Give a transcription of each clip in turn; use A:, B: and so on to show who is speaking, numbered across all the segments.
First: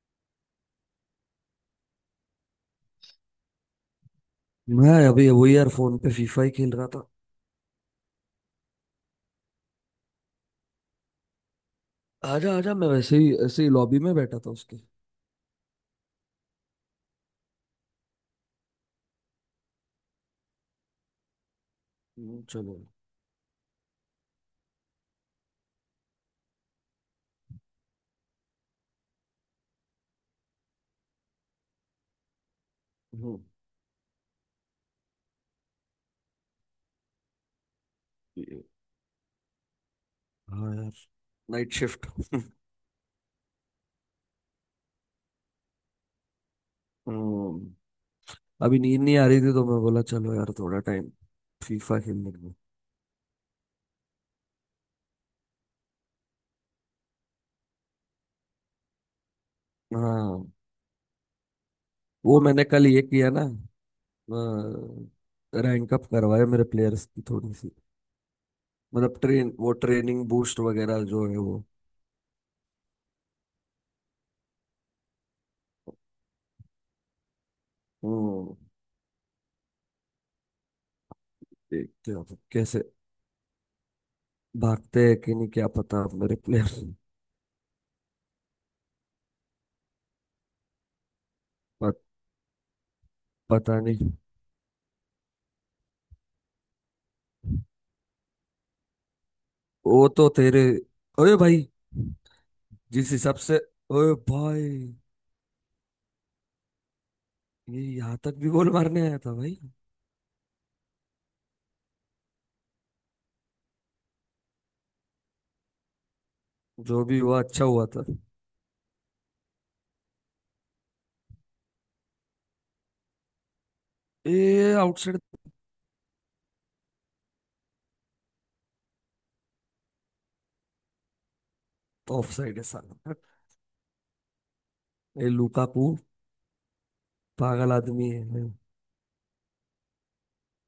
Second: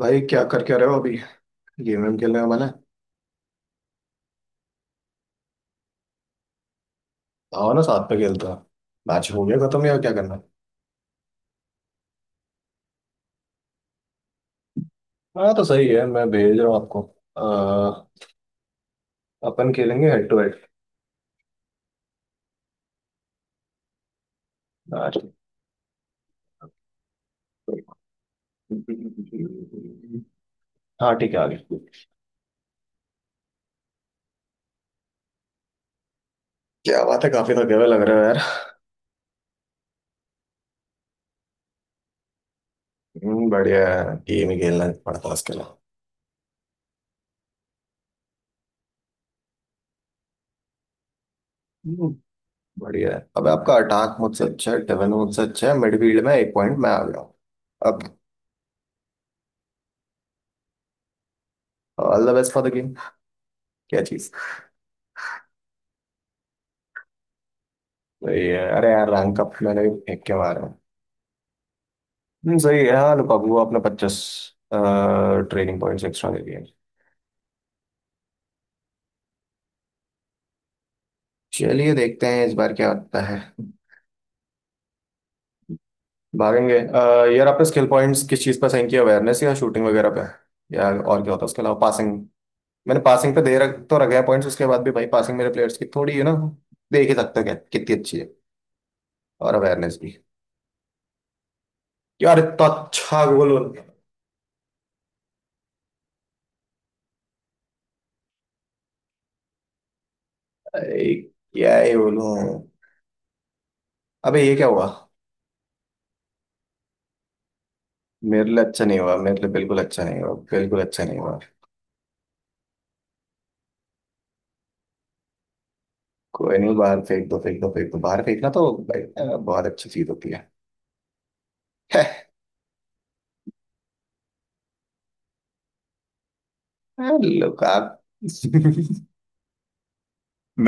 A: भाई, क्या रहे हो अभी। गेम वेम खेलने का मन है?
B: मैं अभी वही यार फोन पे फीफा ही खेल रहा था।
A: आओ ना, साथ में खेलता। मैच हो गया खत्म या क्या करना है?
B: आजा आजा मैं वैसे ही ऐसे ही लॉबी में बैठा था उसके।
A: हाँ तो सही है, मैं भेज रहा हूँ आपको। अह, अपन खेलेंगे हेड टू हेड
B: चलो।
A: मैच। हाँ ठीक है, आगे।
B: हम्म।
A: क्या बात है, काफी थके हुए लग रहे हो यार।
B: ये- हाँ यार। Night shift.
A: बढ़िया है, गेम ही खेलना है, पड़ता है इसके लिए।
B: हम्म, अभी नींद नहीं आ रही थी तो मैं बोला चलो यार थोड़ा टाइम फीफा
A: हम्म,
B: खेलने को।
A: बढ़िया है। अब आपका अटैक मुझसे अच्छा है, डिफेंस मुझसे अच्छा है, मिडफील्ड में एक पॉइंट मैं आ गया हूँ अब।
B: हाँ।
A: ऑल द
B: वो
A: बेस्ट फॉर
B: मैंने
A: द
B: कल
A: गेम।
B: ये किया ना।
A: क्या चीज?
B: रैंक अप करवाया मेरे प्लेयर्स की थोड़ी सी।
A: सही है, अरे यार
B: मतलब
A: रैंक अप मैंने भी फेंक
B: ट्रेनिंग
A: के
B: बूस्ट
A: मारा।
B: वगैरह जो है वो।
A: सही है। हाँ लुकाकू आपने 50 ट्रेनिंग पॉइंट्स एक्स्ट्रा दे दिए।
B: हम्म, ठीक
A: चलिए
B: क्या
A: देखते हैं इस बार
B: कैसे
A: क्या होता है।
B: भागते हैं कि नहीं क्या पता अब मेरे
A: भागेंगे।
B: प्लेयर।
A: यार आपने स्किल पॉइंट्स किस चीज़ पर साइन किया, अवेयरनेस या शूटिंग वगैरह पे? या और क्या होता है उसके अलावा, पासिंग? मैंने पासिंग पे दे रख
B: पता
A: तो
B: नहीं।
A: रखे हैं पॉइंट्स, उसके बाद भी भाई पासिंग मेरे प्लेयर्स की थोड़ी है ना। देख ही सकते हो क्या कितनी अच्छी है, और अवेयरनेस
B: वो
A: भी।
B: तो तेरे। ओए भाई
A: यार इतना
B: जिस
A: अच्छा
B: हिसाब
A: गोल।
B: से। ओए भाई ये यहाँ तक भी गोल मारने आया था भाई।
A: अरे, क्या ही बोलूं। अबे ये क्या हुआ?
B: जो भी हुआ अच्छा हुआ था।
A: मेरे लिए अच्छा नहीं हुआ, मेरे लिए बिल्कुल अच्छा नहीं हुआ, बिल्कुल अच्छा नहीं हुआ।
B: ये आउटसाइड
A: कोई नहीं, बाहर फेंक दो, फेंक दो, फेंक दो। बाहर फेंकना तो भाई बहुत अच्छी चीज होती है।
B: तो ऑफ साइड है साला। ये लुकाकू
A: लोग
B: पागल
A: आप।
B: आदमी है।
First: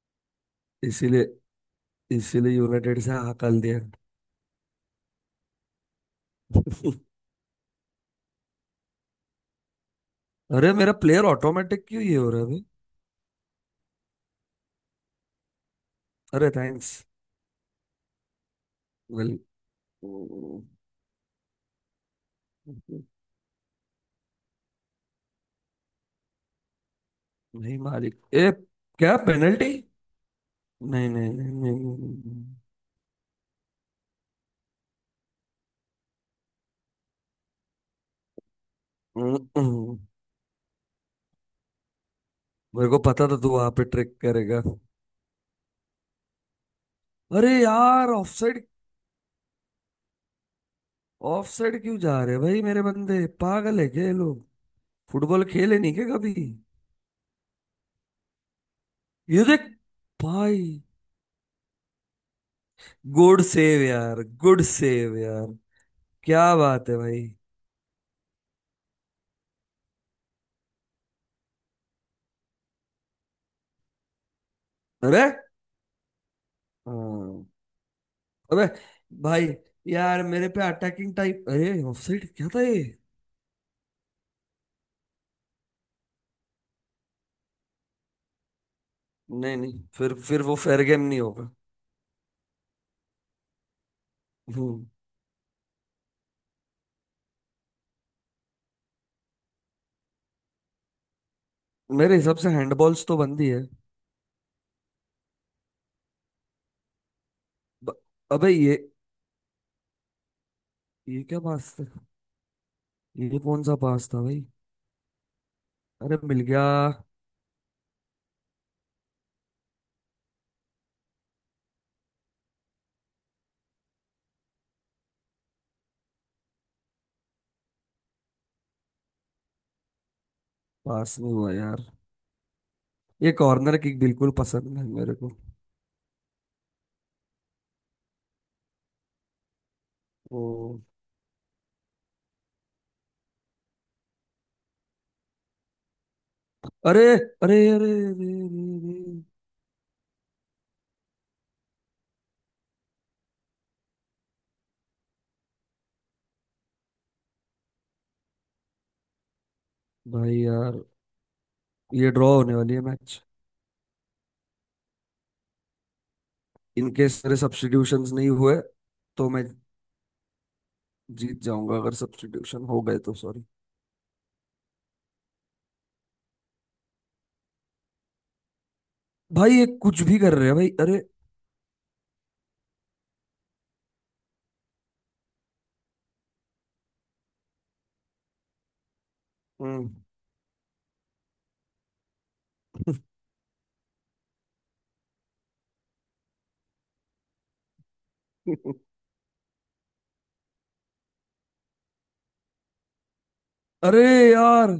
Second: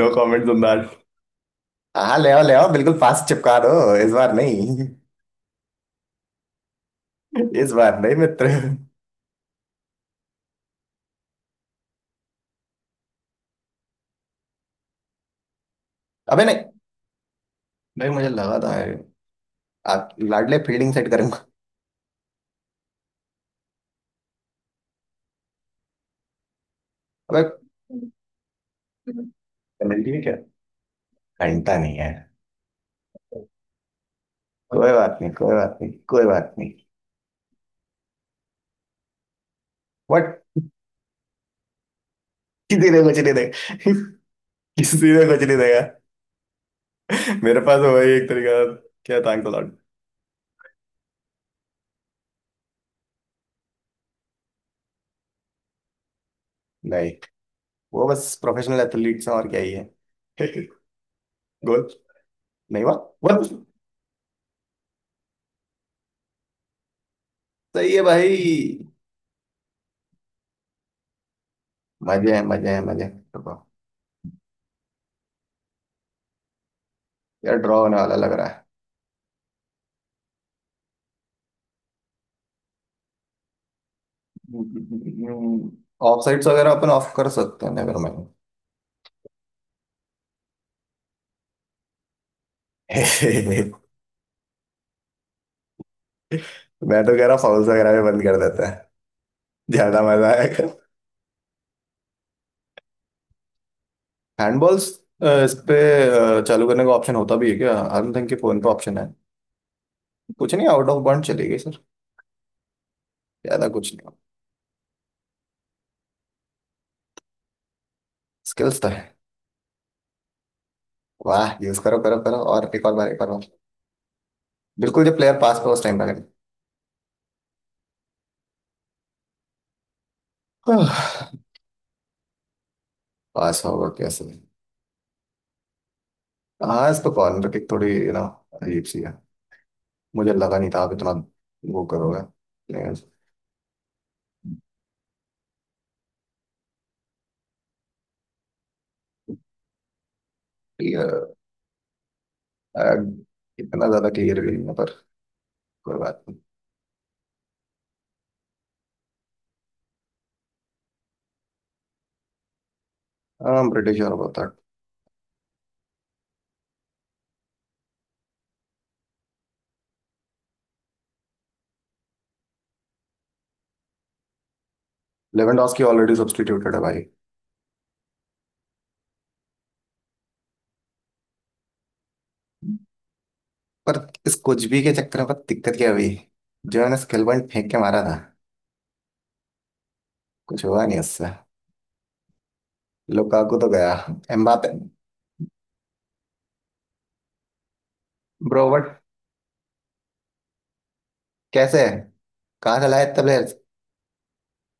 A: No comments on that.
B: इसीलिए।
A: हाँ ले आओ,
B: इसीलिए
A: ले आओ, बिल्कुल
B: यूनाइटेड से
A: पास चिपका
B: हकल
A: दो।
B: दिया।
A: इस बार नहीं। इस बार नहीं मित्र।
B: अरे मेरा प्लेयर ऑटोमेटिक क्यों ये हो रहा है भाई।
A: अबे
B: अरे
A: नहीं।
B: थैंक्स।
A: भाई मुझे लगा था
B: वेल।
A: आप लाडले फील्डिंग सेट करेंगे। अबे,
B: नहीं मालिक। ए। क्या पेनल्टी।
A: पेनल्टी है क्या?
B: नहीं नहीं नहीं
A: घंटा नहीं
B: नहीं,
A: है।
B: नहीं,
A: कोई बात नहीं, कोई बात नहीं, कोई बात नहीं।
B: नहीं, नहीं।
A: बट किसी
B: मेरे को
A: ने कुछ
B: पता
A: नहीं
B: था तू वहां
A: देगा।
B: पे ट्रिक करेगा।
A: किसी ने कुछ नहीं देगा।
B: अरे
A: मेरे पास
B: यार
A: वही एक
B: ऑफ
A: तरीका
B: साइड।
A: था। क्या थैंक गॉड।
B: ऑफ साइड क्यों जा रहे हैं भाई मेरे बंदे पागल है क्या ये लोग। फुटबॉल खेले नहीं क्या कभी।
A: नहीं, वो बस प्रोफेशनल एथलीट्स हैं,
B: ये
A: और क्या
B: देख
A: ही है।
B: भाई।
A: गोल नहीं हुआ।
B: गुड
A: बस
B: सेव यार गुड सेव यार। क्या बात है भाई।
A: सही है भाई। मजे हैं, मजे हैं, मजे हैं। रुको।
B: अरे हाँ,
A: यार ड्रॉ होने वाला लग रहा है।
B: अबे भाई। यार मेरे पे अटैकिंग टाइप अरे ऑफ साइड क्या था ये।
A: ऑफ साइड्स वगैरह अपन ऑफ कर सकते हैं, नेवर माइंड।
B: नहीं नहीं फिर वो फेयर गेम नहीं होगा। हम्म।
A: मैं तो कह रहा फाउल्स वगैरह भी बंद कर देते हैं, ज्यादा मजा आएगा।
B: मेरे हिसाब से हैंडबॉल्स तो बनती है।
A: हैंडबॉल्स इस पे चालू करने का ऑप्शन होता भी है क्या?
B: ब-
A: आई डोंट थिंक कि
B: अबे
A: फोन पे
B: ये।
A: ऑप्शन है। कुछ नहीं, आउट ऑफ बाउंड
B: ये क्या
A: चली गई सर।
B: बात है। ये कौन
A: ज्यादा
B: सा
A: कुछ
B: पास
A: नहीं,
B: था भाई। अरे मिल गया।
A: स्किल्स तो है। वाह, यूज करो, करो, करो। और एक और बार, एक और बार। बिल्कुल, जब प्लेयर पास पे उस टाइम लगे।
B: पास में हुआ यार। ये
A: पास
B: कॉर्नर
A: होगा
B: किक
A: कैसे?
B: बिल्कुल पसंद नहीं मेरे को।
A: हाँ, इस तो कॉर्नर किक थोड़ी ना, अजीब सी है। मुझे लगा नहीं
B: ओ।
A: था आप इतना वो करोगे क्लियर।
B: अरे अरे अरे अरे अरे, अरे।
A: इतना ज्यादा क्लियर भी नहीं है पर, कोई बात नहीं।
B: भाई यार। ये ड्रॉ होने वाली है मैच।
A: हाँ, ब्रिटिश और बहुत था।
B: इन केस मेरे सब्स्टिट्यूशंस नहीं हुए तो मैं जीत जाऊंगा अगर सब्स्टिट्यूशन हो गए तो सॉरी।
A: लेवेंडोस्की ऑलरेडी सब्स्टिट्यूटेड है भाई।
B: भाई ये कुछ भी कर रहे हैं भाई अरे।
A: पर इस कुछ भी के चक्कर में पता दिक्कत क्या हुई, जो मैंने स्किल पॉइंट फेंक के मारा था,
B: हम्म।
A: कुछ हुआ नहीं उससे। लुकाकू तो गया, एम्बापे ब्रो बट कैसे? कहाँ चला है इतना प्लेयर?
B: अरे यार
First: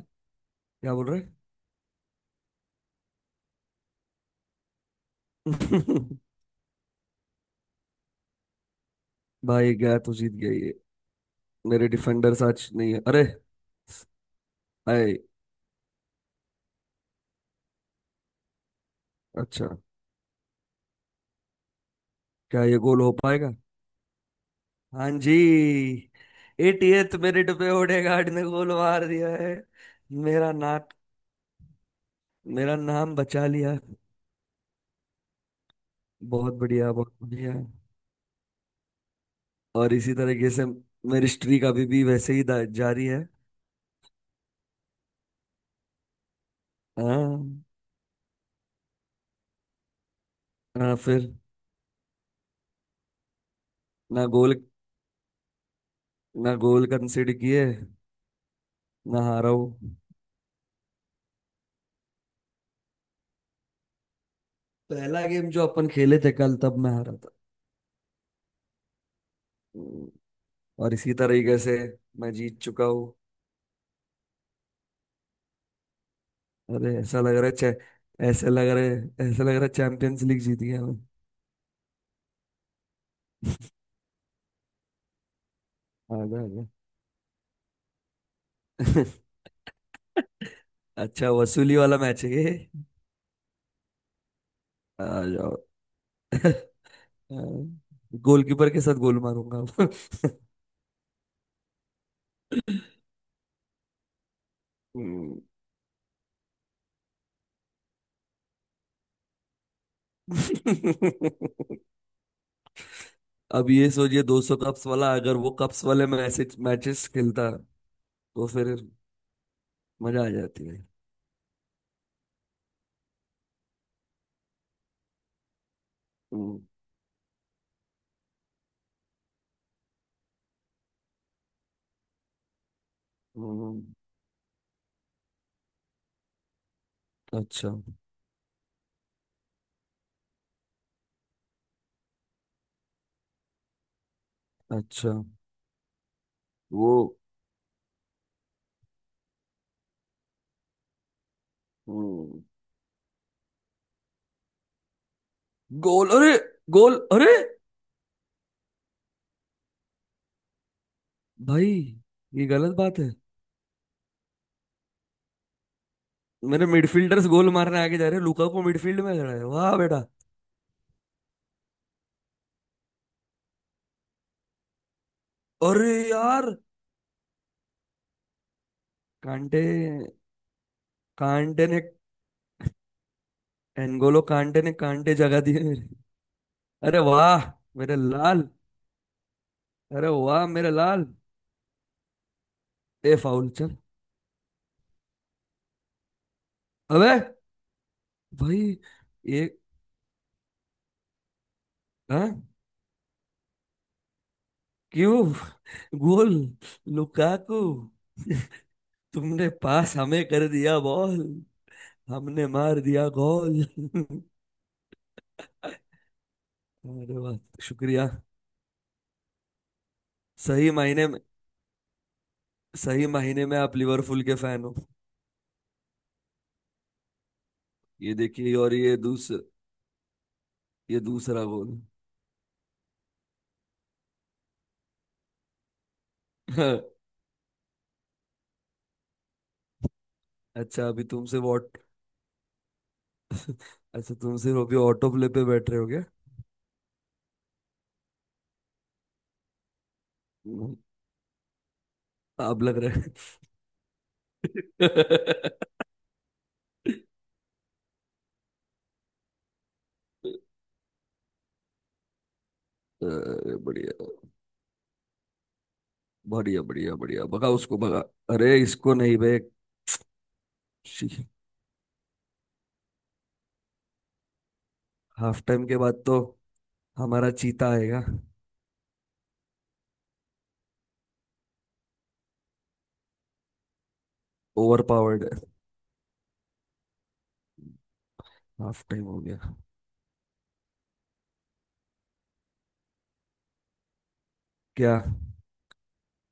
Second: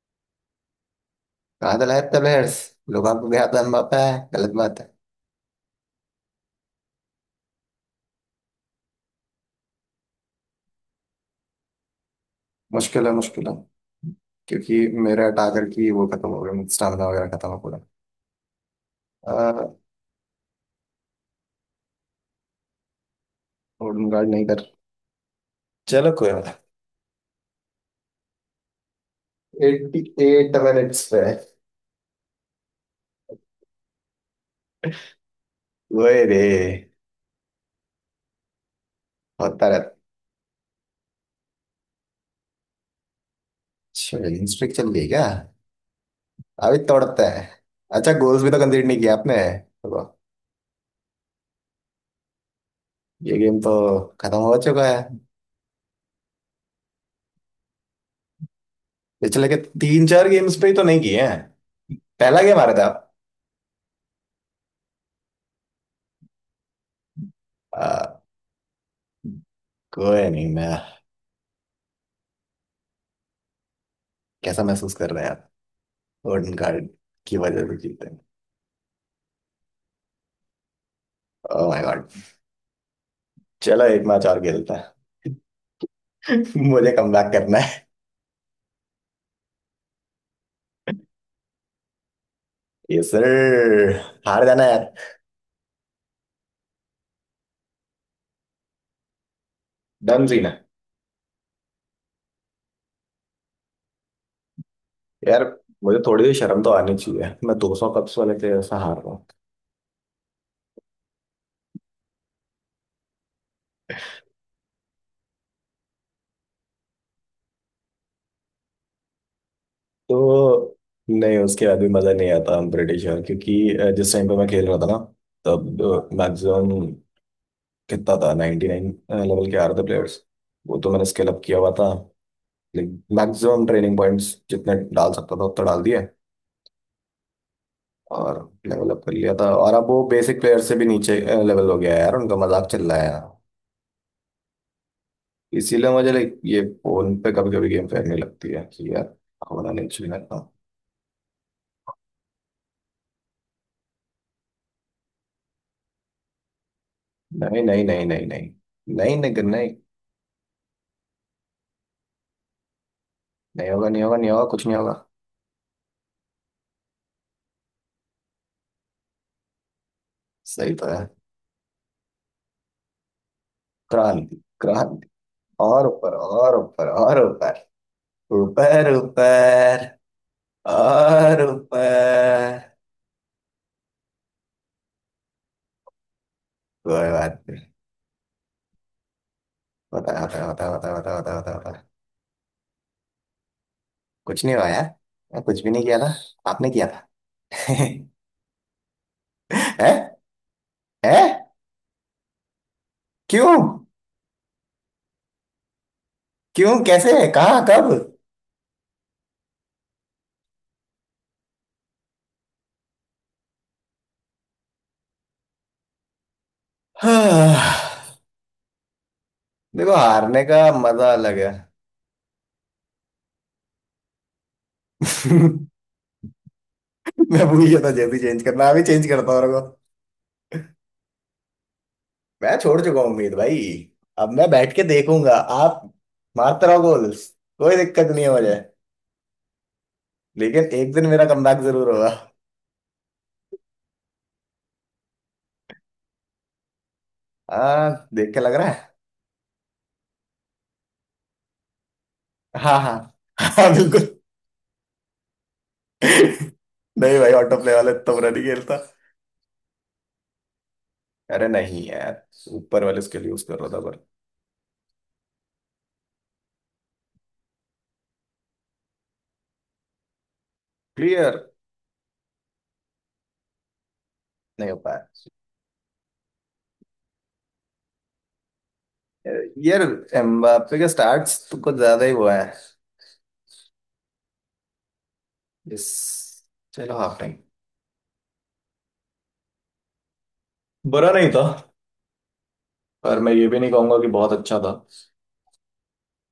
B: क्या बोल रहे
A: قاعدة لعيبة الحارس لو भाग गया तो एम्बाप्पे है, गलत बात है।
B: हैं? भाई गया तो जीत गया ये। मेरे डिफेंडर्स आज नहीं है
A: मुश्किल है,
B: अरे।
A: मुश्किल है। क्योंकि
B: आए।
A: मेरे अटाकर की वो खत्म हो गया, स्टामिना वगैरह खत्म हो पूरा।
B: अच्छा। क्या ये गोल हो पाएगा।
A: होल्डिंग गार्ड नहीं कर।
B: हाँ जी।
A: चलो कोई बात।
B: 80th मिनट पे ओडेगार्ड ने गोल मार दिया है।
A: एट्टी
B: मेरा
A: एट
B: नाक
A: मिनट्स पे।
B: मेरा नाम बचा लिया।
A: वही रे।
B: बहुत बढ़िया बहुत बढ़िया।
A: होता
B: और
A: रहता।
B: इसी तरीके से मेरी स्ट्रीक अभी भी वैसे ही जारी है।
A: अच्छा, स्ट्रिक चल रही है क्या? अभी तोड़ते हैं।
B: हाँ।
A: अच्छा गोल्स भी तो कंसीडर नहीं किया आपने तो।
B: हाँ, फिर।
A: ये गेम तो
B: ना
A: खत्म
B: गोल
A: हो चुका है।
B: ना गोल कंसिड किए ना
A: पिछले
B: हारा
A: के
B: हूँ।
A: तीन चार गेम्स पे ही तो नहीं किए हैं। पहला गेम आ रहा था आप।
B: पहला गेम जो अपन खेले थे कल तब मैं हारा था।
A: आ,
B: हम्म,
A: कोई नहीं। मैं
B: और इसी तरीके से मैं जीत चुका हूँ।
A: कैसा महसूस कर रहे हैं आप? गोल्डन कार्ड
B: अरे ऐसा लग
A: की
B: रहा है
A: वजह से जीते हैं।
B: ऐसा लग रहा है ऐसा लग रहा है चैंपियंस लीग जीत गया मैं।
A: Oh my god. चलो एक मैच और खेलते हैं।
B: आ जा आ जा।
A: मुझे कमबैक करना है।
B: अच्छा वसूली वाला मैच है ये।
A: ये सर हार जाना यार।
B: आ जाओ। गोलकीपर के साथ गोल मारूंगा अब।
A: डन सीन है।
B: हम्म।
A: यार मुझे थोड़ी सी शर्म तो आनी चाहिए, मैं 200 कप्स वाले के जैसा हार रहा हूँ
B: अब ये सोचिए 200 कप्स वाला अगर वो कप्स वाले में ऐसे मैचेस खेलता तो फिर मजा आ जाती
A: तो।
B: है।
A: नहीं, उसके बाद भी मज़ा नहीं आता। हम ब्रिटिश श्योर क्योंकि जिस टाइम पे मैं खेल रहा था ना, तब
B: हम्म।
A: मैक्सिमम कितना था, 99 लेवल के आ रहे थे प्लेयर्स। वो तो मैंने स्केल अप किया हुआ था, लाइक मैक्सिमम
B: हम्म,
A: ट्रेनिंग पॉइंट्स जितने डाल सकता था उतना डाल दिए,
B: अच्छा।
A: और लेवल अप कर लिया था। और अब वो बेसिक प्लेयर से भी नीचे लेवल हो गया है यार, उनका मजाक चल रहा है यार।
B: अच्छा
A: इसीलिए मुझे लाइक ये
B: वो।
A: फोन पे कभी कभी गेम खेलने लगती है कि यार, होना नहीं चाहिए लगता।
B: हम्म, गोल अरे। गोल अरे।
A: नहीं, नहीं, नहीं, नहीं, नहीं, नहीं, नहीं, नहीं, नहीं।
B: भाई ये गलत बात है।
A: नहीं होगा, नहीं होगा, नहीं होगा, कुछ नहीं होगा।
B: मेरे मिडफील्डर्स गोल मारने आगे जा रहे हैं लुकाकू मिडफील्ड में खड़ा है वाह बेटा।
A: सही तो है। क्रांति, क्रांति। और
B: अरे
A: ऊपर,
B: यार
A: और ऊपर, और ऊपर, ऊपर,
B: कांटे।
A: ऊपर, और
B: कांटे ने
A: ऊपर।
B: एनगोलो कांटे ने कांटे जगा दिए मेरे। अरे
A: कोई बात
B: वाह
A: नहीं।
B: मेरे लाल। अरे
A: होता है, होता है,
B: वाह
A: होता है,
B: मेरे
A: होता है,
B: लाल।
A: होता है, होता है, होता है।
B: ए फाउल चल।
A: कुछ नहीं हुआ यार। मैं कुछ भी नहीं किया था, आपने किया था।
B: अबे
A: है।
B: भाई। ये।
A: है।
B: हाँ।
A: क्यों?
B: क्यों। गोल
A: क्यों? कैसे?
B: लुकाकू।
A: कहाँ? कब?
B: तुमने पास हमें कर दिया बॉल हमने मार दिया गोल। अरे वाह
A: हाँ,
B: शुक्रिया।
A: देखो हारने का
B: सही मायने
A: मजा
B: में।
A: अलग है।
B: सही महीने में आप लिवरपूल के फैन हो।
A: मैं भूल गया था
B: ये
A: जल्दी चेंज
B: देखिए
A: करना,
B: और
A: अभी चेंज करता हूँ रुको।
B: ये दूसरा गोल।
A: मैं छोड़ चुका हूँ उम्मीद भाई। अब मैं बैठ के देखूंगा, आप मारते रहो गोल्स। कोई दिक्कत नहीं है मुझे, लेकिन
B: अच्छा
A: एक
B: अभी
A: दिन मेरा
B: तुमसे
A: कमबैक
B: वॉट
A: जरूर होगा।
B: अच्छा तुमसे अभी ऑटो प्ले पे बैठ रहे हो क्या।
A: हाँ, देख के लग रहा है।
B: हम्म, आप लग
A: हाँ
B: रहे
A: हाँ।
B: हैं।
A: हाँ बिल्कुल। नहीं भाई, ऑटो प्ले वाले तो बुरा नहीं खेलता। अरे नहीं यार, ऊपर वाले उसके लिए यूज
B: अरे
A: कर रहा था
B: बढ़िया
A: पर।
B: बढ़िया बढ़िया बढ़िया भगा उसको भगा। अरे इसको नहीं बे।
A: क्लियर नहीं हो पाया।
B: हाफ टाइम के बाद तो हमारा चीता आएगा।
A: यार, एम्बाप्पे का स्टार्ट्स तो कुछ ज्यादा ही हुआ है
B: ओवर पावर्ड है।
A: इस। चलो हाफ टाइम।
B: हाफ टाइम हो गया।
A: बुरा नहीं था पर मैं ये भी नहीं कहूंगा कि बहुत अच्छा था।
B: क्या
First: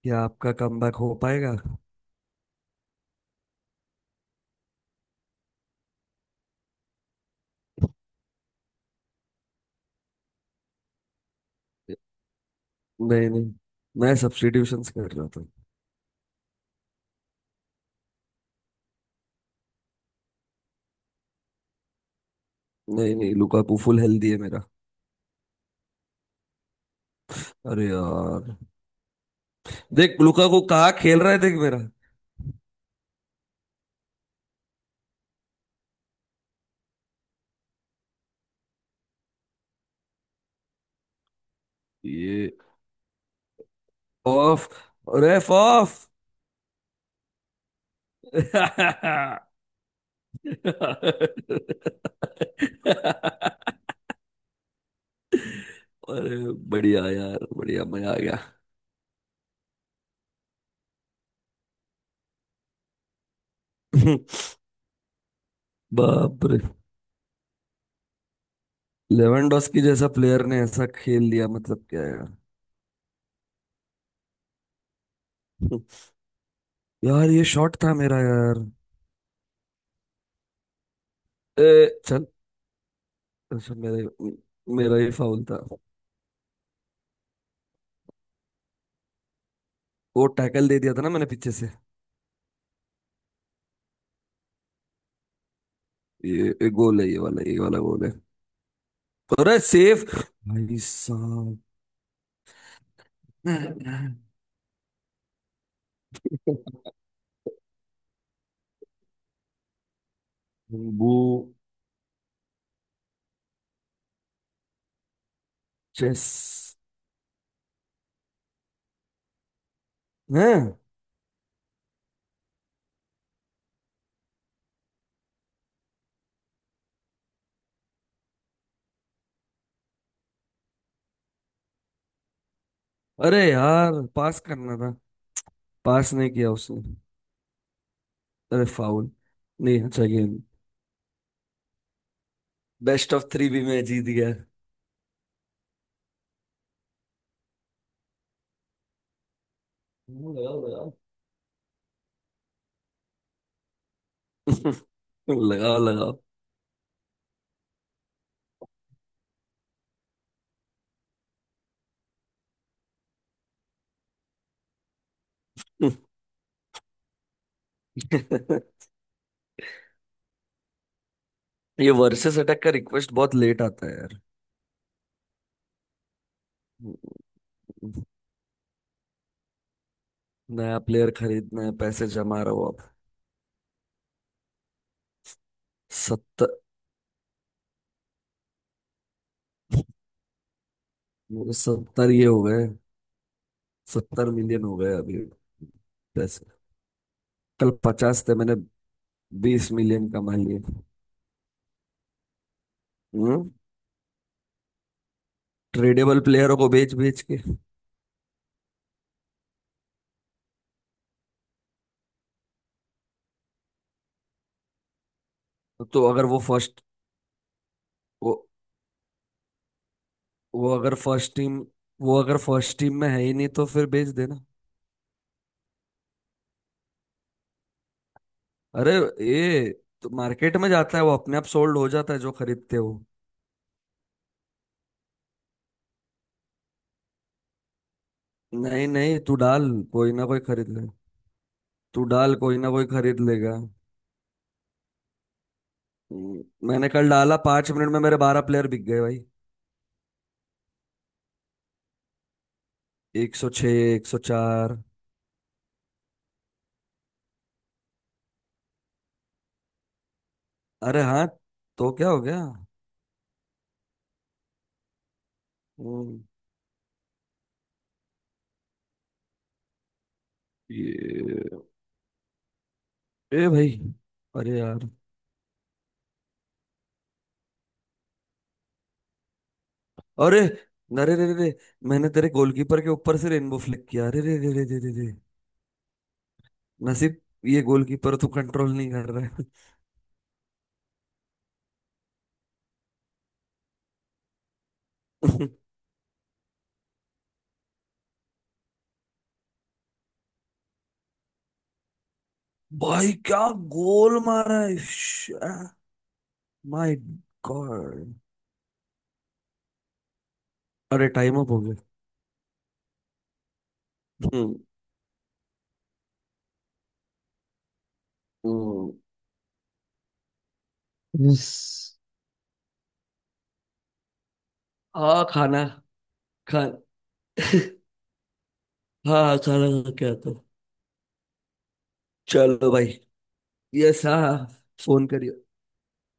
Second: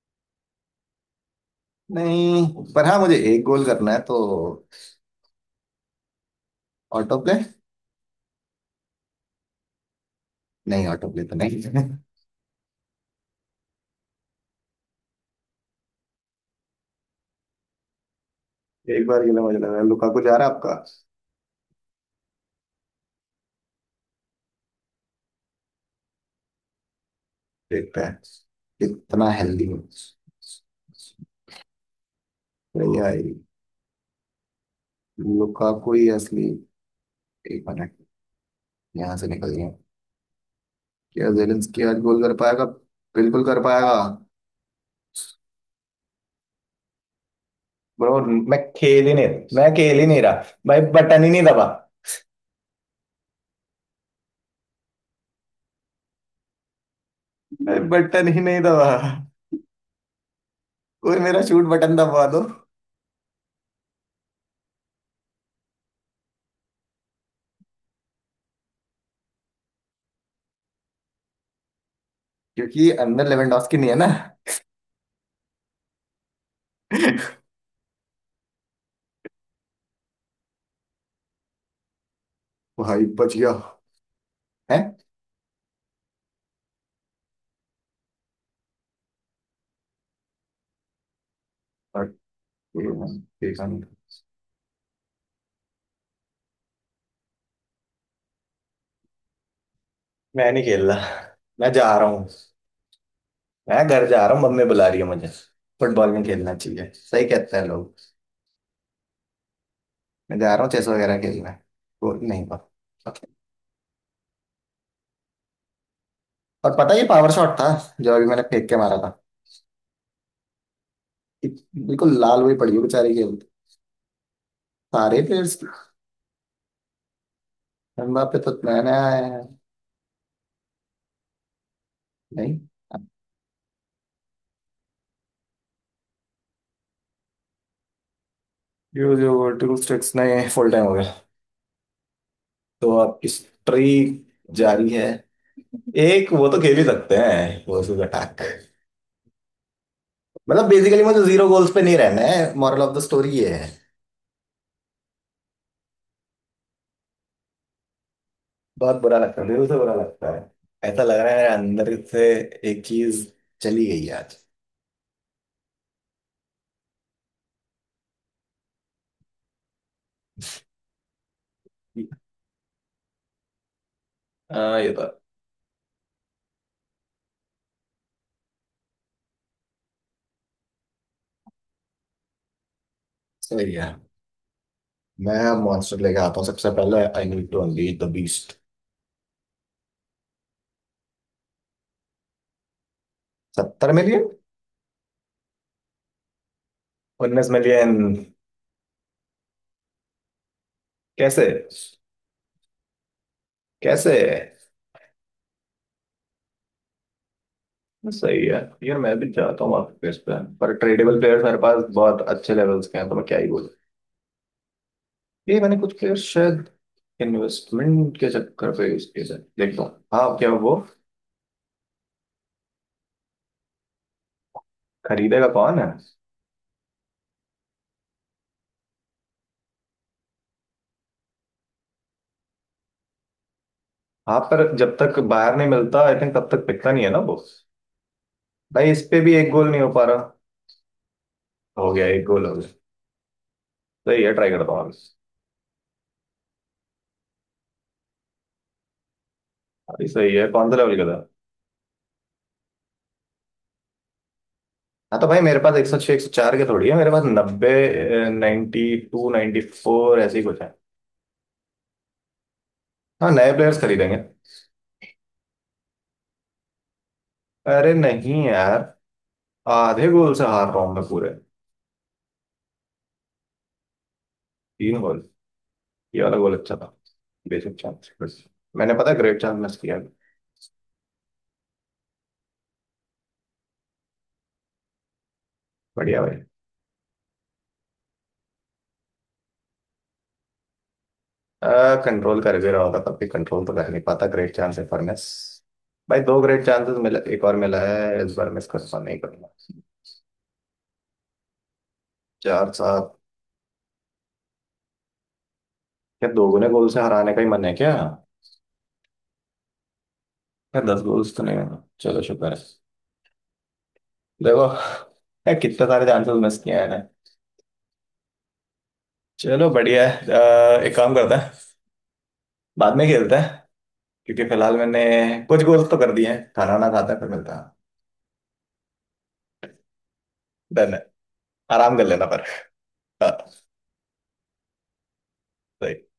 B: क्या आपका कमबैक हो पाएगा।
A: नहीं, पर हाँ मुझे एक गोल करना है तो। Auto play? नहीं, ऑटो प्ले तो नहीं।
B: नहीं नहीं मैं सब्स्टिट्यूशंस कर रहा था।
A: एक बार के लिए मुझे लग रहा है लुकाकू जा रहा है आपका।
B: नहीं नहीं लुकाकू फुल हेल्दी है मेरा। अरे
A: देखते हैं
B: यार।
A: कितना हेल्दी है।
B: देख लुकाकू कहाँ खेल रहा है देख मेरा।
A: भैया लुकाकू ही असली। एक मिनट, यहाँ से निकल गया। क्या जेलेंस्की आज गोल कर
B: ये
A: पाएगा? बिल्कुल कर पाएगा।
B: Off ref off.
A: ब्रो, मैं खेल ही नहीं। मैं खेल ही नहीं रहा भाई, बटन ही नहीं दबा।
B: अरे बढ़िया यार
A: भाई
B: बढ़िया मजा आ
A: बटन ही
B: गया।
A: नहीं दबा। कोई मेरा शूट बटन दबा दो।
B: बाप रे। लेवेंडोस्की जैसा प्लेयर ने ऐसा खेल लिया मतलब क्या यार।
A: क्योंकि अंदर लेवेंडोस्की नहीं है ना।
B: यार ये शॉट था मेरा यार। ए, चल।
A: भाई बच गया।
B: अच्छा मेरा
A: है।
B: मेरा ही फाउल था। वो टैकल दे दिया था ना मैंने पीछे से। ये गोल है ये वाला गोल है। और सेफ।
A: मैं नहीं
B: भाई
A: खेल रहा।
B: साहब।
A: मैं जा रहा हूँ, मैं घर जा रहा हूँ, मम्मी बुला रही है मुझे। फुटबॉल में खेलना चाहिए, सही कहते हैं लोग। मैं जा रहा हूँ चेस
B: वो
A: वगैरह खेलना। वो नहीं पा।
B: चेस
A: और पता है ये पावर शॉट था जो अभी मैंने फेंक के मारा था।
B: है।
A: बिल्कुल लाल हुई पड़ी है बेचारी खेल, सारे प्लेयर्स। एम्बाप्पे तो नया नया आया है। नहीं,
B: अरे यार पास करना था। पास नहीं किया उसने। अरे फाउल।
A: ये जो वर्टिकल
B: नहीं अच्छा
A: स्टेक्स
B: गेम।
A: नए फुल टाइम हो गया तो
B: बेस्ट
A: आपकी
B: ऑफ थ्री भी मैं
A: स्ट्री
B: जीत गया।
A: जारी है। एक वो तो खेल ही सकते हैं, वर्सेस अटैक।
B: लगाओ
A: मतलब
B: लगाओ।
A: बेसिकली मुझे जीरो गोल्स पे नहीं रहना है, मॉरल ऑफ द स्टोरी ये है।
B: लगाओ लगाओ।
A: बहुत बुरा लगता है, दिल से बुरा लगता है। ऐसा लग रहा है मेरे अंदर से एक चीज चली गई है आज।
B: ये वर्सेस अटैक का रिक्वेस्ट बहुत लेट आता है यार।
A: हाँ ये तो
B: नया प्लेयर खरीदना है पैसे जमा रहे हो आप।
A: सही है। मैं मॉन्स्टर लेके आता हूँ
B: सत्तर
A: सबसे पहले, I need to unleash the beast.
B: 70 ये हो गए।
A: 70 मिलियन।
B: 70 मिलियन हो गए अभी पैसे।
A: उन्नीस
B: कल
A: मिलियन
B: 50 थे मैंने 20 मिलियन कमा लिए।
A: कैसे?
B: हम्म।
A: कैसे?
B: ट्रेडेबल प्लेयरों को बेच बेच के।
A: सही है। यार मैं भी चाहता हूँ आपके प्लेयर्स पे, पर ट्रेडेबल प्लेयर्स मेरे पास बहुत अच्छे लेवल्स के हैं तो मैं क्या ही बोलूँ। ये मैंने कुछ
B: तो
A: प्लेयर्स
B: अगर वो
A: शायद
B: फर्स्ट
A: इन्वेस्टमेंट के
B: वो
A: चक्कर पे यूज किए थे। देखता हूँ हाँ क्या
B: वो
A: वो।
B: अगर फर्स्ट टीम वो अगर फर्स्ट टीम में है ही नहीं तो फिर बेच देना।
A: खरीदेगा कौन है?
B: अरे ये तो मार्केट में जाता है वो अपने आप सोल्ड हो जाता है जो खरीदते हो।
A: हाँ पर जब तक बाहर नहीं मिलता आई थिंक तब तक पिकता नहीं है ना वो।
B: नहीं
A: भाई इस पे
B: नहीं
A: भी
B: तू
A: एक गोल
B: डाल
A: नहीं हो पा
B: कोई ना
A: रहा।
B: कोई खरीद ले।
A: हो
B: तू
A: गया, एक
B: डाल
A: गोल हो
B: कोई
A: गया।
B: ना कोई खरीद लेगा।
A: सही है, ट्राई करता हूँ अभी।
B: हम्म, मैंने कल डाला 5 मिनट में मेरे 12 प्लेयर बिक गए भाई।
A: अभी सही है, कौन सा लेवल का था?
B: 106। 104।
A: हाँ तो भाई मेरे पास 106, 104 के थोड़ी है। मेरे पास 90, 92, 94 ऐसे ही कुछ है।
B: अरे हाँ तो क्या हो गया।
A: हाँ नए प्लेयर्स खरीदेंगे।
B: वो।
A: अरे नहीं यार, आधे गोल से हार रहा हूँ मैं पूरे।
B: ये। ए भाई। अरे यार।
A: तीन गोल। ये वाला गोल अच्छा था। बेसिक चांस बस। मैंने पता ग्रेट चांस मिस किया।
B: अरे अरे रे रे रे, मैंने तेरे गोलकीपर के ऊपर से रेनबो फ्लिक किया अरे रे रे रे रे रे रे।
A: बढ़िया भाई।
B: नसीब। ये गोलकीपर तो कंट्रोल नहीं कर रहा
A: कंट्रोल कर भी रहा होगा तब भी कंट्रोल तो कर नहीं पाता। ग्रेट चांस है पर miss।
B: है।
A: भाई दो ग्रेट चांसेस मिला, एक और मिला है इस बार, मिस करना नहीं करना। चार
B: भाई
A: सात
B: क्या गोल मारा है।
A: क्या दोगुने गोल
B: माय
A: से हराने का ही मन है क्या?
B: गॉड।
A: क्या दस
B: अरे
A: गोल
B: टाइम
A: तो
B: अप
A: नहीं
B: हो गया।
A: होना, चलो शुक्र है।
B: हम्म।
A: देखो यार कितने सारे चांसेस मिस किए हैं मैंने।
B: हम्म।
A: चलो बढ़िया है एक काम करते हैं,
B: Yes.
A: बाद में खेलते हैं, क्योंकि फिलहाल मैंने
B: हाँ
A: कुछ
B: खाना
A: गोल्स तो कर दिए हैं।
B: खा।
A: खाना ना खाता है फिर मिलता है।
B: हाँ खाना खा के आता हूँ।
A: डन है, आराम कर लेना पर।
B: चलो भाई।
A: हाँ।
B: यस हाँ फोन करियो।
A: सही।